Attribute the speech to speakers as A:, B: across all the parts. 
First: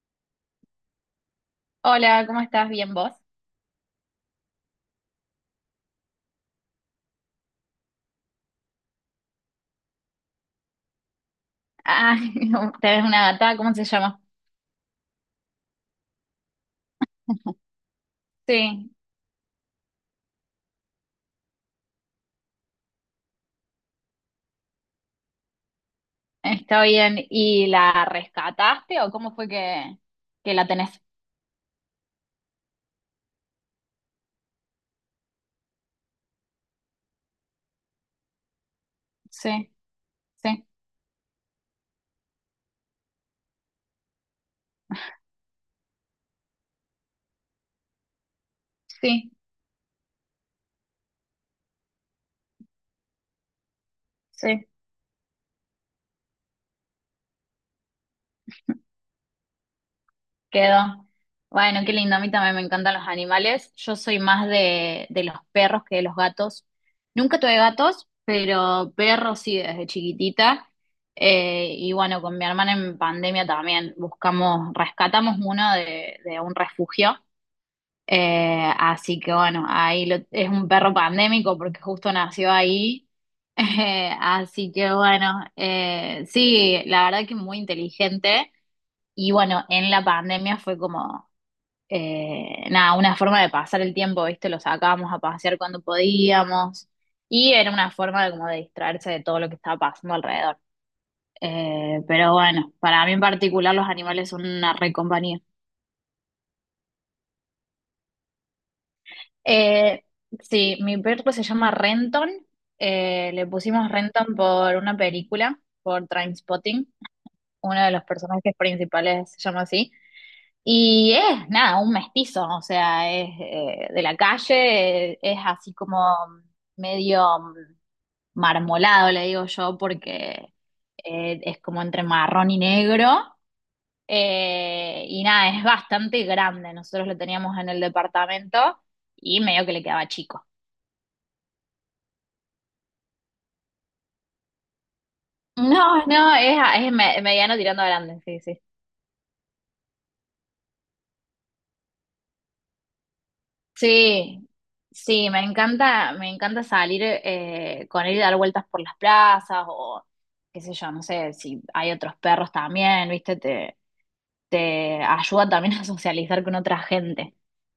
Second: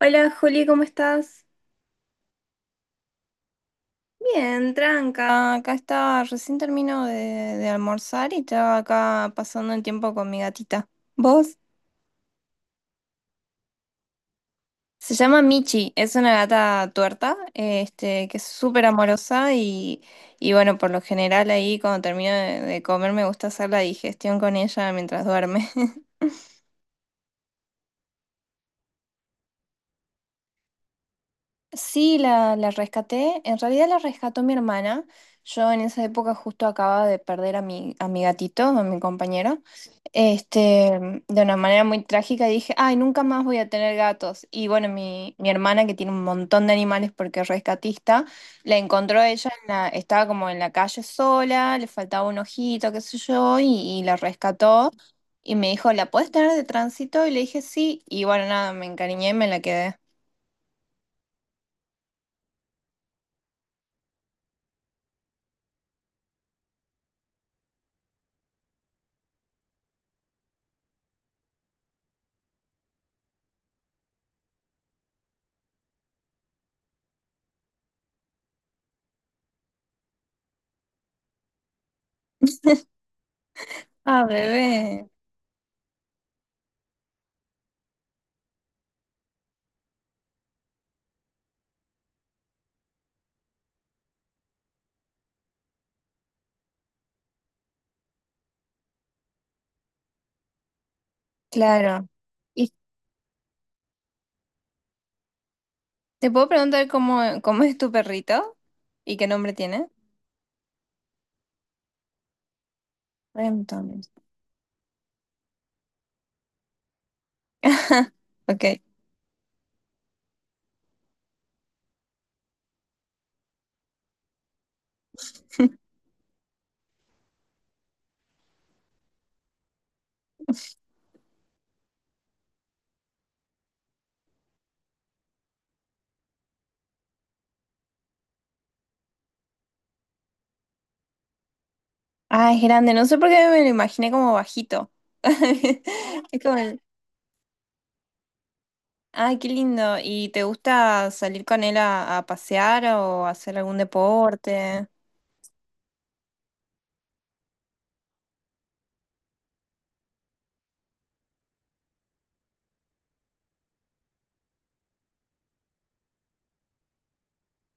A: Hola Juli, ¿cómo estás?
B: Hola, ¿cómo estás? ¿Bien vos?
A: Bien, tranca. Acá estaba, recién termino de almorzar y estaba acá pasando el tiempo con mi gatita. ¿Vos?
B: Ah, tenés una gata, ¿cómo se llama?
A: Se llama Michi, es una gata tuerta, este, que es súper
B: Sí,
A: amorosa y bueno, por lo general ahí cuando termino de comer me gusta hacer la digestión con ella mientras duerme.
B: está bien. ¿Y la rescataste o cómo fue que la tenés?
A: Sí, la rescaté. En realidad la rescató mi hermana. Yo en esa época justo acababa de perder a mi gatito, a mi compañero.
B: Sí, sí,
A: Este, de una manera muy trágica, y dije, ay, nunca más voy a tener gatos. Y bueno, mi hermana, que tiene un montón de animales porque es rescatista, la encontró
B: sí,
A: ella, en la, estaba como en la calle sola, le faltaba un ojito, qué sé yo, y la
B: sí,
A: rescató. Y me dijo, ¿la puedes tener de tránsito? Y le dije, sí. Y bueno, nada, me encariñé y me la quedé.
B: quedó. Bueno, qué lindo, a mí también me encantan los animales. Yo soy más de los perros que de los gatos. Nunca tuve gatos, pero perros sí desde chiquitita. Y bueno, con mi hermana en pandemia también buscamos, rescatamos uno de un refugio. Así que bueno, es un perro pandémico porque justo nació ahí.
A: Ah,
B: Así que
A: bebé.
B: bueno, sí, la verdad que muy inteligente. Y bueno, en la pandemia fue como nada, una forma de pasar el tiempo, ¿viste? Lo sacábamos a pasear cuando podíamos. Y era una forma de como de distraerse de todo lo que estaba pasando alrededor.
A: Claro.
B: Pero bueno,
A: ¿Y
B: para mí en particular los animales son una re compañía.
A: te puedo preguntar cómo, cómo es tu perrito? ¿Y qué nombre tiene?
B: Eh, sí, mi perro se llama Renton. Le
A: Renton.
B: pusimos Renton por una película, por Trainspotting. Uno de los personajes
A: Ok.
B: principales se llama así. Y es, nada, un mestizo, o sea, es de la calle, es así como medio marmolado, le digo yo, porque es como entre marrón y negro. Y nada, es bastante grande. Nosotros lo teníamos en el departamento y medio que le quedaba chico.
A: Ah, es grande. No sé por qué me lo imaginé como bajito.
B: No, no,
A: Es como...
B: es, mediano tirando a grande, sí, sí.
A: Ay, qué lindo. ¿Y te gusta salir con él a pasear o hacer algún
B: Sí,
A: deporte?
B: sí, me encanta salir con él y dar vueltas por las plazas o qué sé yo, no sé si hay otros perros también, ¿viste? Te ayuda también a socializar con otra gente,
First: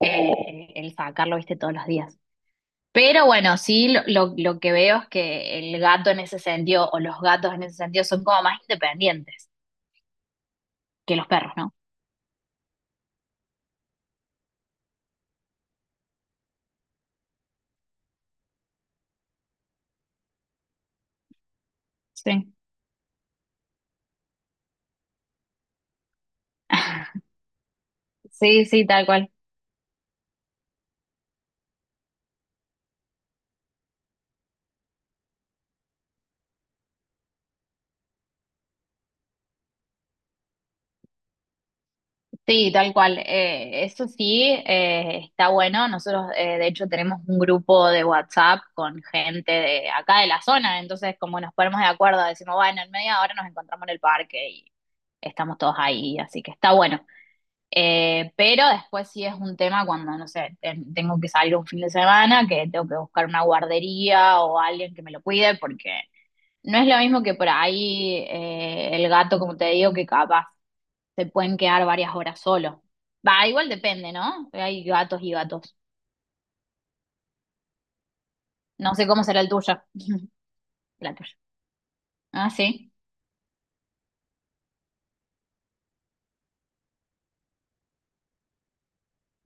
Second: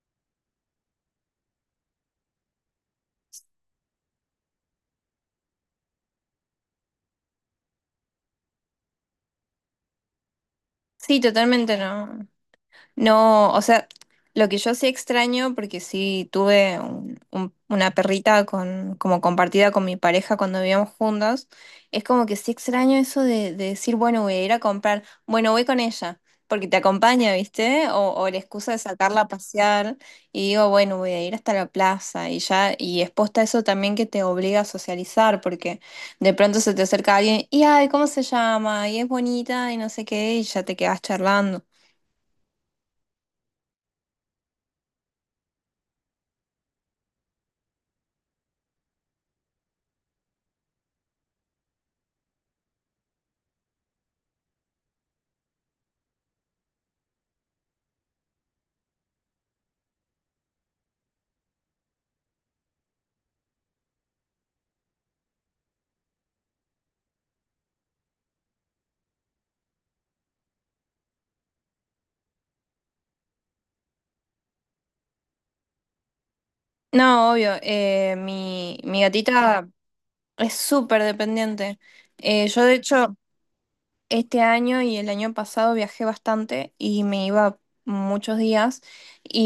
B: el sacarlo, ¿viste? Todos los días. Pero bueno, sí, lo que veo es que el gato en ese sentido o los gatos en ese sentido son como más independientes que
A: Sí,
B: los perros, ¿no?
A: totalmente no. No, o sea, lo que yo sí extraño, porque sí tuve una perrita con, como compartida con mi pareja cuando vivíamos juntos, es como que sí
B: Sí.
A: extraño eso de decir, bueno, voy a ir a comprar, bueno, voy con ella, porque te acompaña, ¿viste? O la
B: Sí,
A: excusa de
B: sí, tal
A: sacarla a
B: cual.
A: pasear y digo, bueno, voy a ir hasta la plaza y ya, y exposta a eso también que te obliga a socializar, porque de pronto se te acerca alguien y, ay, ¿cómo se llama? Y es bonita y no sé qué, y ya te quedas charlando.
B: Sí, tal cual. Eso sí, está bueno. Nosotros, de hecho, tenemos un grupo de WhatsApp con gente de acá de la zona. Entonces, como nos ponemos de acuerdo, decimos, bueno, en media hora nos encontramos en el parque y estamos todos ahí. Así que está bueno. Pero después sí es un tema cuando, no sé, tengo que salir un fin de semana, que tengo que buscar una guardería o alguien que me lo cuide, porque no es lo mismo que por ahí el gato, como te digo, que capaz se pueden quedar varias horas solo. Va, igual depende, ¿no? Hay gatos y gatos.
A: No, obvio. Mi,
B: No
A: mi
B: sé cómo será el
A: gatita
B: tuyo.
A: es súper
B: La tuya.
A: dependiente.
B: Ah,
A: Yo, de
B: sí.
A: hecho, este año y el año pasado viajé bastante y me iba muchos días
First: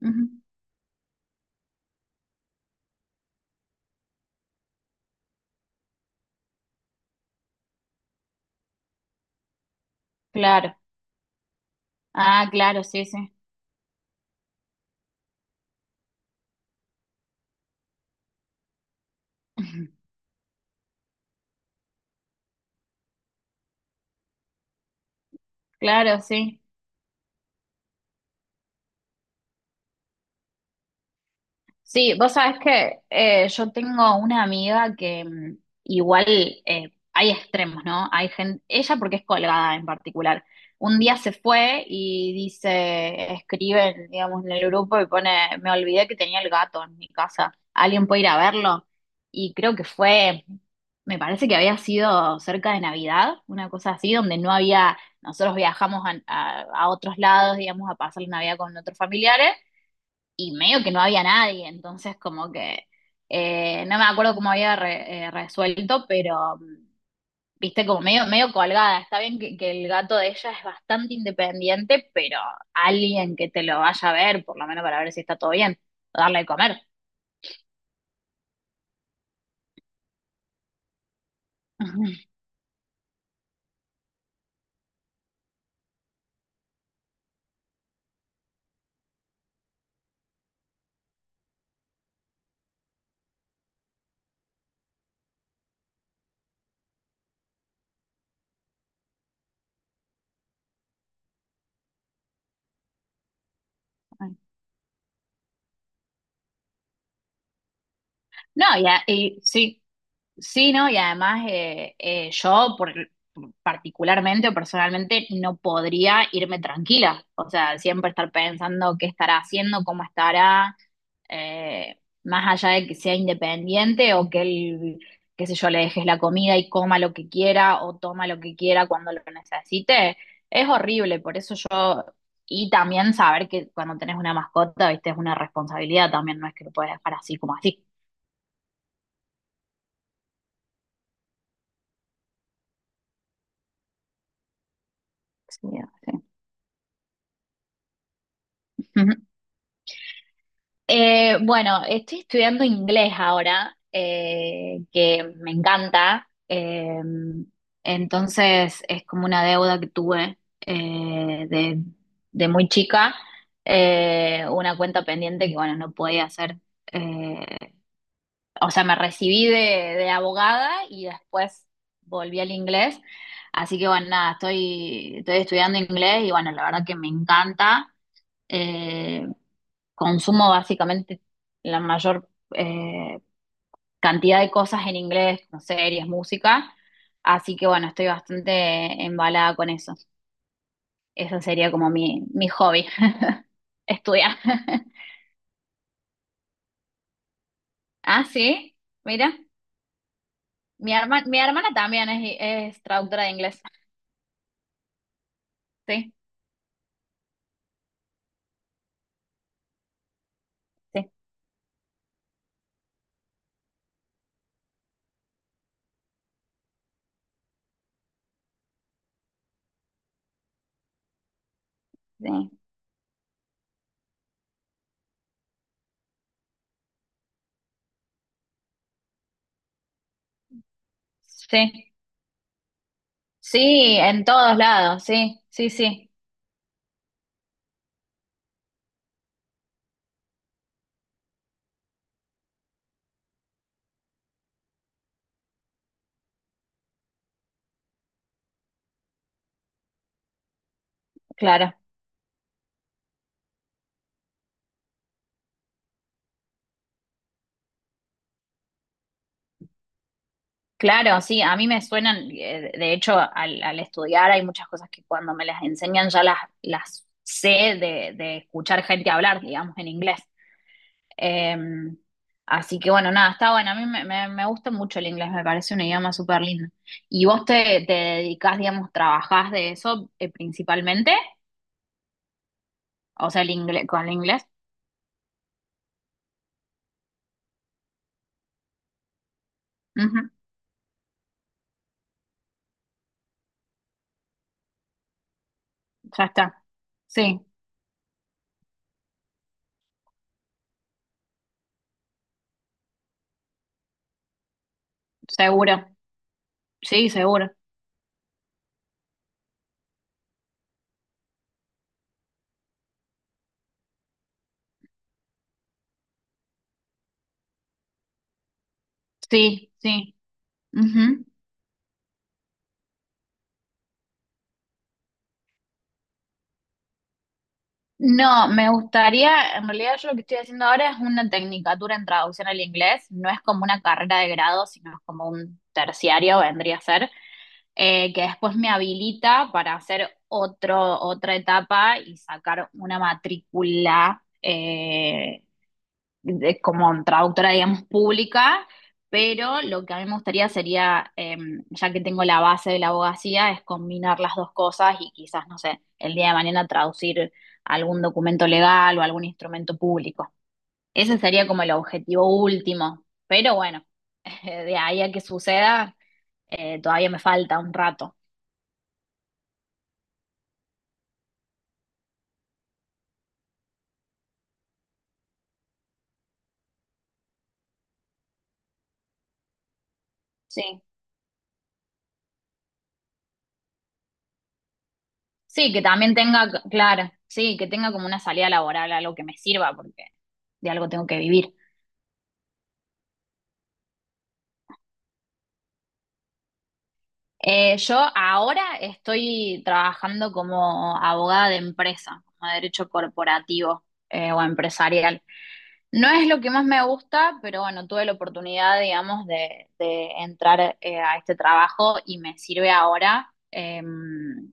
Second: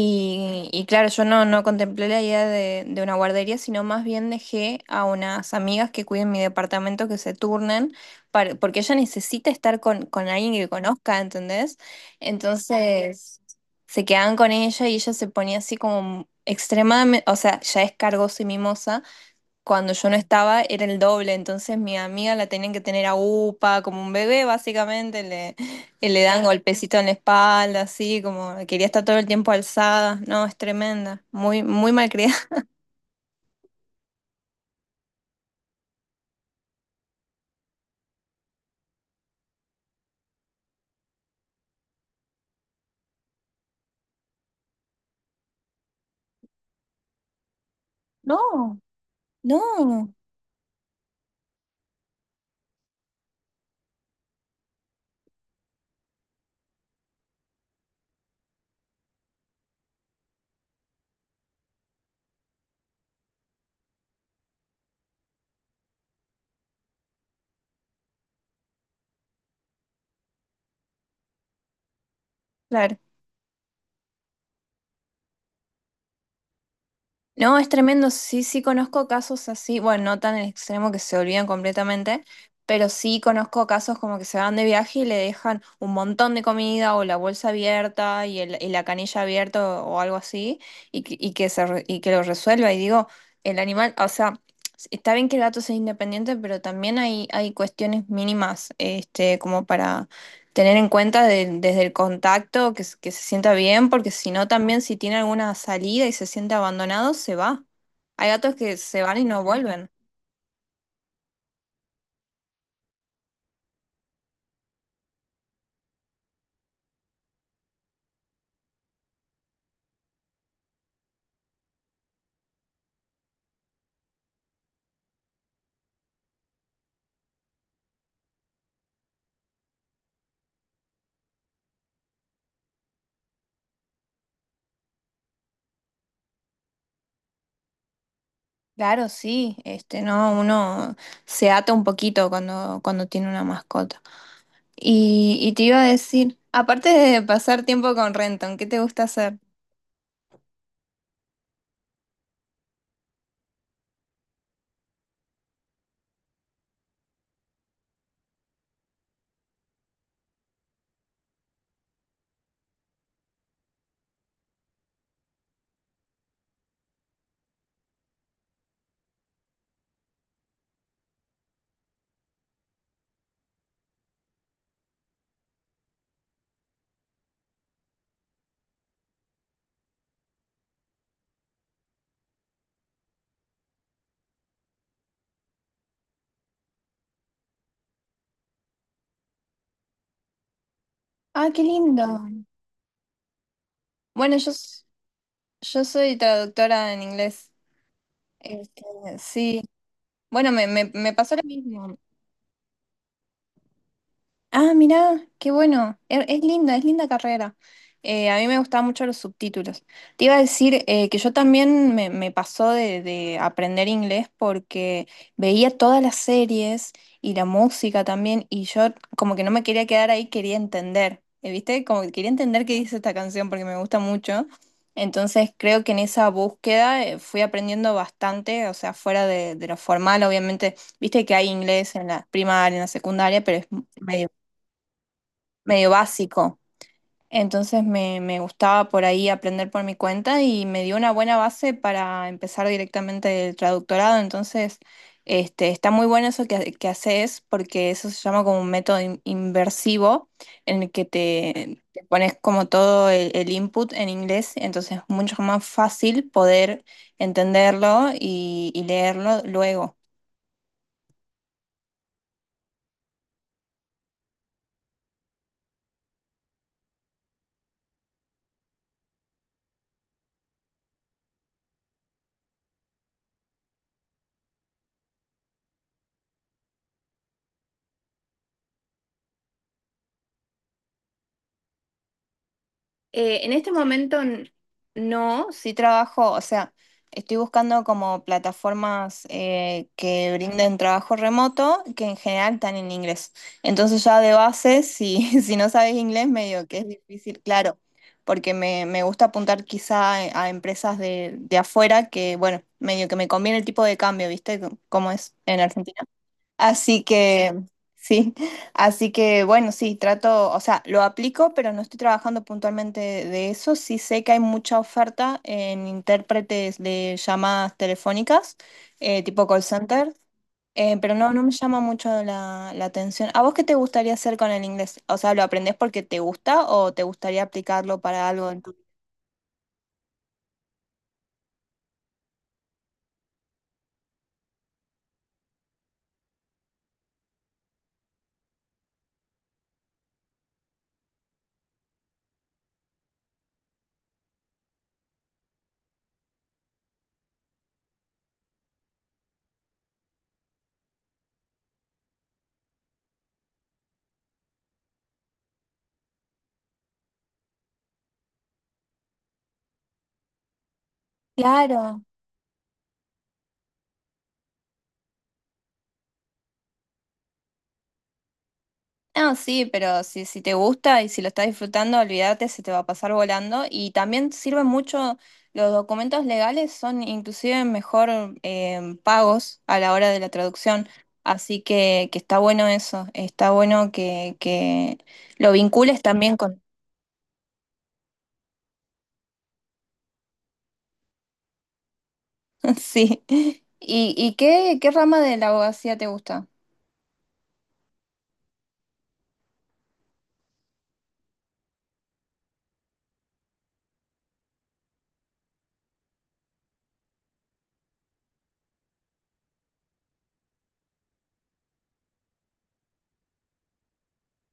B: Ujú.
A: y claro, yo no, no contemplé la idea de una guardería, sino más bien dejé a unas amigas que cuiden mi departamento que se turnen, porque ella necesita estar con alguien que
B: Claro.
A: conozca, ¿entendés?
B: Ah, claro, sí, sí.
A: Entonces se quedaban con ella y ella se ponía así como extremadamente, o sea, ya es cargosa y mimosa, cuando yo no estaba era el doble, entonces mi amiga la tenían que tener a upa, como un bebé básicamente, le, y
B: Claro,
A: le dan
B: sí.
A: golpecito en la espalda, así como quería estar todo el tiempo alzada, no, es tremenda, muy, muy
B: Sí, vos
A: malcriada.
B: sabés que yo tengo una amiga que igual hay extremos, ¿no? Hay gente, ella porque es colgada en particular. Un día se fue y dice, escribe, digamos, en el grupo y pone, me olvidé que tenía el gato en mi casa. ¿Alguien puede ir a
A: No,
B: verlo? Y creo que
A: no,
B: fue, me parece que había sido cerca de Navidad, una cosa así, donde no había, nosotros viajamos a otros lados, digamos, a pasar la Navidad con otros familiares y medio que no había nadie, entonces como que no me acuerdo cómo había resuelto, pero viste como medio, medio colgada. Está bien que el gato de ella es bastante independiente, pero
A: claro.
B: alguien que te lo vaya a ver, por lo menos para ver si está todo bien, o darle de comer.
A: No, es tremendo. Sí, sí conozco casos así, bueno, no tan el extremo que se olvidan completamente, pero sí conozco casos como que se van de viaje y le dejan un montón de comida o la bolsa abierta y, y la canilla abierta o algo así y, y que se, y que lo resuelva. Y digo, el animal, o sea, está bien que el gato sea independiente, pero también hay cuestiones mínimas, este, como para tener en cuenta desde el contacto que se sienta bien, porque si no también si tiene alguna salida y se siente abandonado, se va. Hay gatos
B: No,
A: que se van y
B: y
A: no
B: sí,
A: vuelven.
B: sí, ¿no? Y además yo por, particularmente o personalmente no podría irme tranquila, o sea, siempre estar pensando qué estará haciendo, cómo estará, más allá de que sea independiente o que él, qué sé yo, le dejes la comida y coma lo que quiera o toma lo que quiera cuando lo necesite, es horrible, por eso yo, y también saber que cuando tenés una mascota, viste, es una responsabilidad también, no es que lo puedes dejar así como así.
A: Claro, sí, este, no, uno se ata un poquito cuando, cuando tiene una mascota. Y te
B: Sí,
A: iba a
B: sí.
A: decir, aparte de pasar tiempo con Renton, ¿qué te gusta
B: Ujú.
A: hacer?
B: Bueno, estoy estudiando inglés ahora, que me encanta. Entonces es como una deuda que tuve eh, de, de muy chica, una cuenta pendiente que bueno, no podía hacer. eh, o sea, me recibí de abogada y después volví al inglés. Así que bueno, nada, estoy, estoy estudiando inglés y bueno, la verdad que me encanta eh, consumo básicamente la mayor eh, cantidad de cosas en inglés, como series, música, así que bueno, estoy bastante embalada con eso. Eso
A: Ah, qué
B: sería como
A: lindo.
B: mi hobby,
A: Bueno,
B: estudiar.
A: yo, yo soy traductora en inglés.
B: Ah, sí,
A: Este,
B: mira,
A: sí. Bueno, me pasó
B: mi
A: lo
B: hermana
A: mismo.
B: también es traductora de inglés.
A: Ah, mirá, qué bueno.
B: Sí,
A: Es linda carrera. A mí me gustaban mucho los subtítulos. Te iba a decir
B: sí,
A: que yo también me pasó de aprender inglés porque veía todas las series y la música también y yo como que no me quería quedar ahí, quería entender. ¿Viste? Como que quería
B: sí,
A: entender qué dice esta canción porque me gusta mucho. Entonces creo que en esa búsqueda fui aprendiendo bastante, o sea, fuera de lo formal, obviamente, viste que hay
B: sí,
A: inglés en la primaria, en la secundaria, pero es
B: sí, en
A: medio
B: todos lados, sí, sí,
A: medio
B: sí,
A: básico. Entonces me gustaba por ahí aprender por mi cuenta y me dio una buena base para empezar directamente el traductorado. Entonces, este, está muy bueno eso que haces porque eso se llama como un método inversivo en el que
B: claro.
A: te pones como todo el input en inglés. Entonces es mucho más fácil poder entenderlo y leerlo luego.
B: Claro, sí, a mí me suenan, de hecho, al estudiar hay muchas cosas que cuando me las enseñan ya las sé de escuchar gente hablar, digamos, en inglés. Eh, Así que bueno, nada, está bueno, a mí me gusta mucho el inglés, me parece un idioma súper lindo. ¿Y vos te dedicás, digamos, trabajás de eso principalmente? O sea, el
A: En este
B: inglés, con el
A: momento
B: inglés.
A: no, sí trabajo, o sea, estoy buscando como plataformas
B: Ujú,
A: que brinden trabajo remoto, que en general están en inglés. Entonces ya de base, si, si no sabes
B: ya
A: inglés,
B: está.
A: medio que es difícil,
B: Sí,
A: claro, porque me gusta apuntar quizá a empresas de afuera que, bueno, medio que me conviene el tipo de cambio, ¿viste? Como es en
B: seguro.
A: Argentina. Así
B: Sí, seguro.
A: que, sí, así que bueno, sí, trato, o sea, lo aplico, pero no estoy trabajando puntualmente de eso. Sí sé que hay mucha oferta en intérpretes de llamadas telefónicas, tipo call
B: Sí,
A: center,
B: sí.
A: pero
B: Ujú.
A: no, no me llama mucho la, la atención. ¿A vos qué te gustaría hacer con el inglés? O sea, ¿lo aprendés porque te gusta o te gustaría aplicarlo para
B: No,
A: algo en
B: me
A: tu...
B: gustaría, en realidad yo lo que estoy haciendo ahora es una tecnicatura en traducción al inglés, no es como una carrera de grado, sino es como un terciario, vendría a ser, que después me habilita para hacer otro, otra etapa y sacar una matrícula como traductora, digamos, pública, pero lo que a mí me gustaría sería, ya que tengo la base de la abogacía, es combinar las dos cosas y quizás, no sé, el día de mañana traducir algún documento legal o algún instrumento público. Ese sería como el
A: Claro.
B: objetivo último, pero bueno, de ahí a que suceda, todavía me falta un rato.
A: No, sí, pero si, si te gusta y si lo estás disfrutando, olvídate, se te va a pasar volando. Y también sirven mucho, los documentos legales son inclusive mejor pagos a la hora de la
B: Sí,
A: traducción. Así que está bueno eso, está bueno que lo
B: sí, que
A: vincules
B: también
A: también
B: tenga,
A: con...
B: claro, sí, que tenga como una salida laboral, algo que me sirva, porque de algo tengo que vivir.
A: Sí. Y qué, qué rama de la abogacía te gusta?
B: Yo ahora estoy trabajando como abogada de empresa, como derecho corporativo o empresarial. No es lo que más me gusta, pero bueno, tuve la oportunidad, digamos, de entrar a este trabajo y me sirve ahora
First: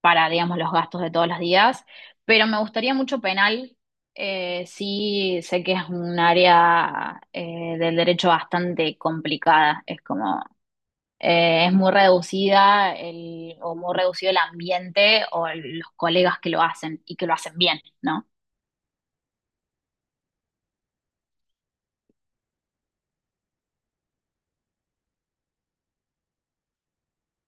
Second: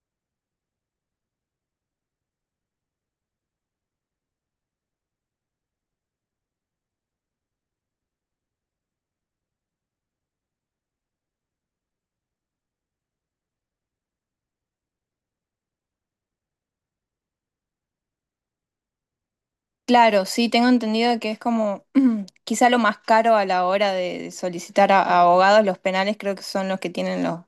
B: para, digamos, los gastos de todos los días. Pero me gustaría mucho penal. Sí, sé que es un área del derecho bastante complicada. Es como es muy reducida el, o muy reducido el ambiente o los colegas que lo hacen y que lo hacen bien, ¿no?
A: Claro, sí, tengo entendido que es como quizá lo más caro a la hora de solicitar a abogados, los penales creo que son los que tienen los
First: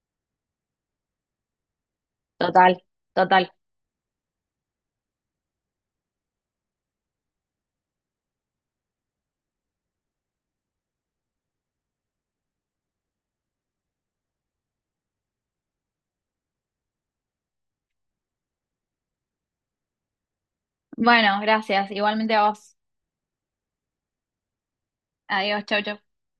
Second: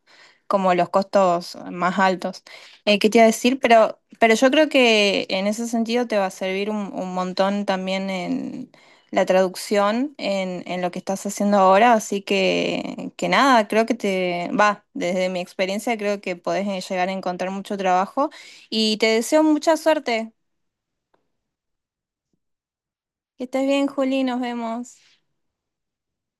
A: como los costos más altos.
B: Total,
A: ¿Qué te iba a
B: total.
A: decir? Pero yo creo que en ese sentido te va a servir un montón también en la traducción, en lo que estás haciendo ahora, así que nada, creo que te va, desde mi experiencia creo que podés llegar a encontrar mucho trabajo y te deseo mucha suerte.
B: Bueno, gracias. Igualmente a vos.
A: Que estés bien, Juli, nos vemos.
B: Adiós, chau, chau.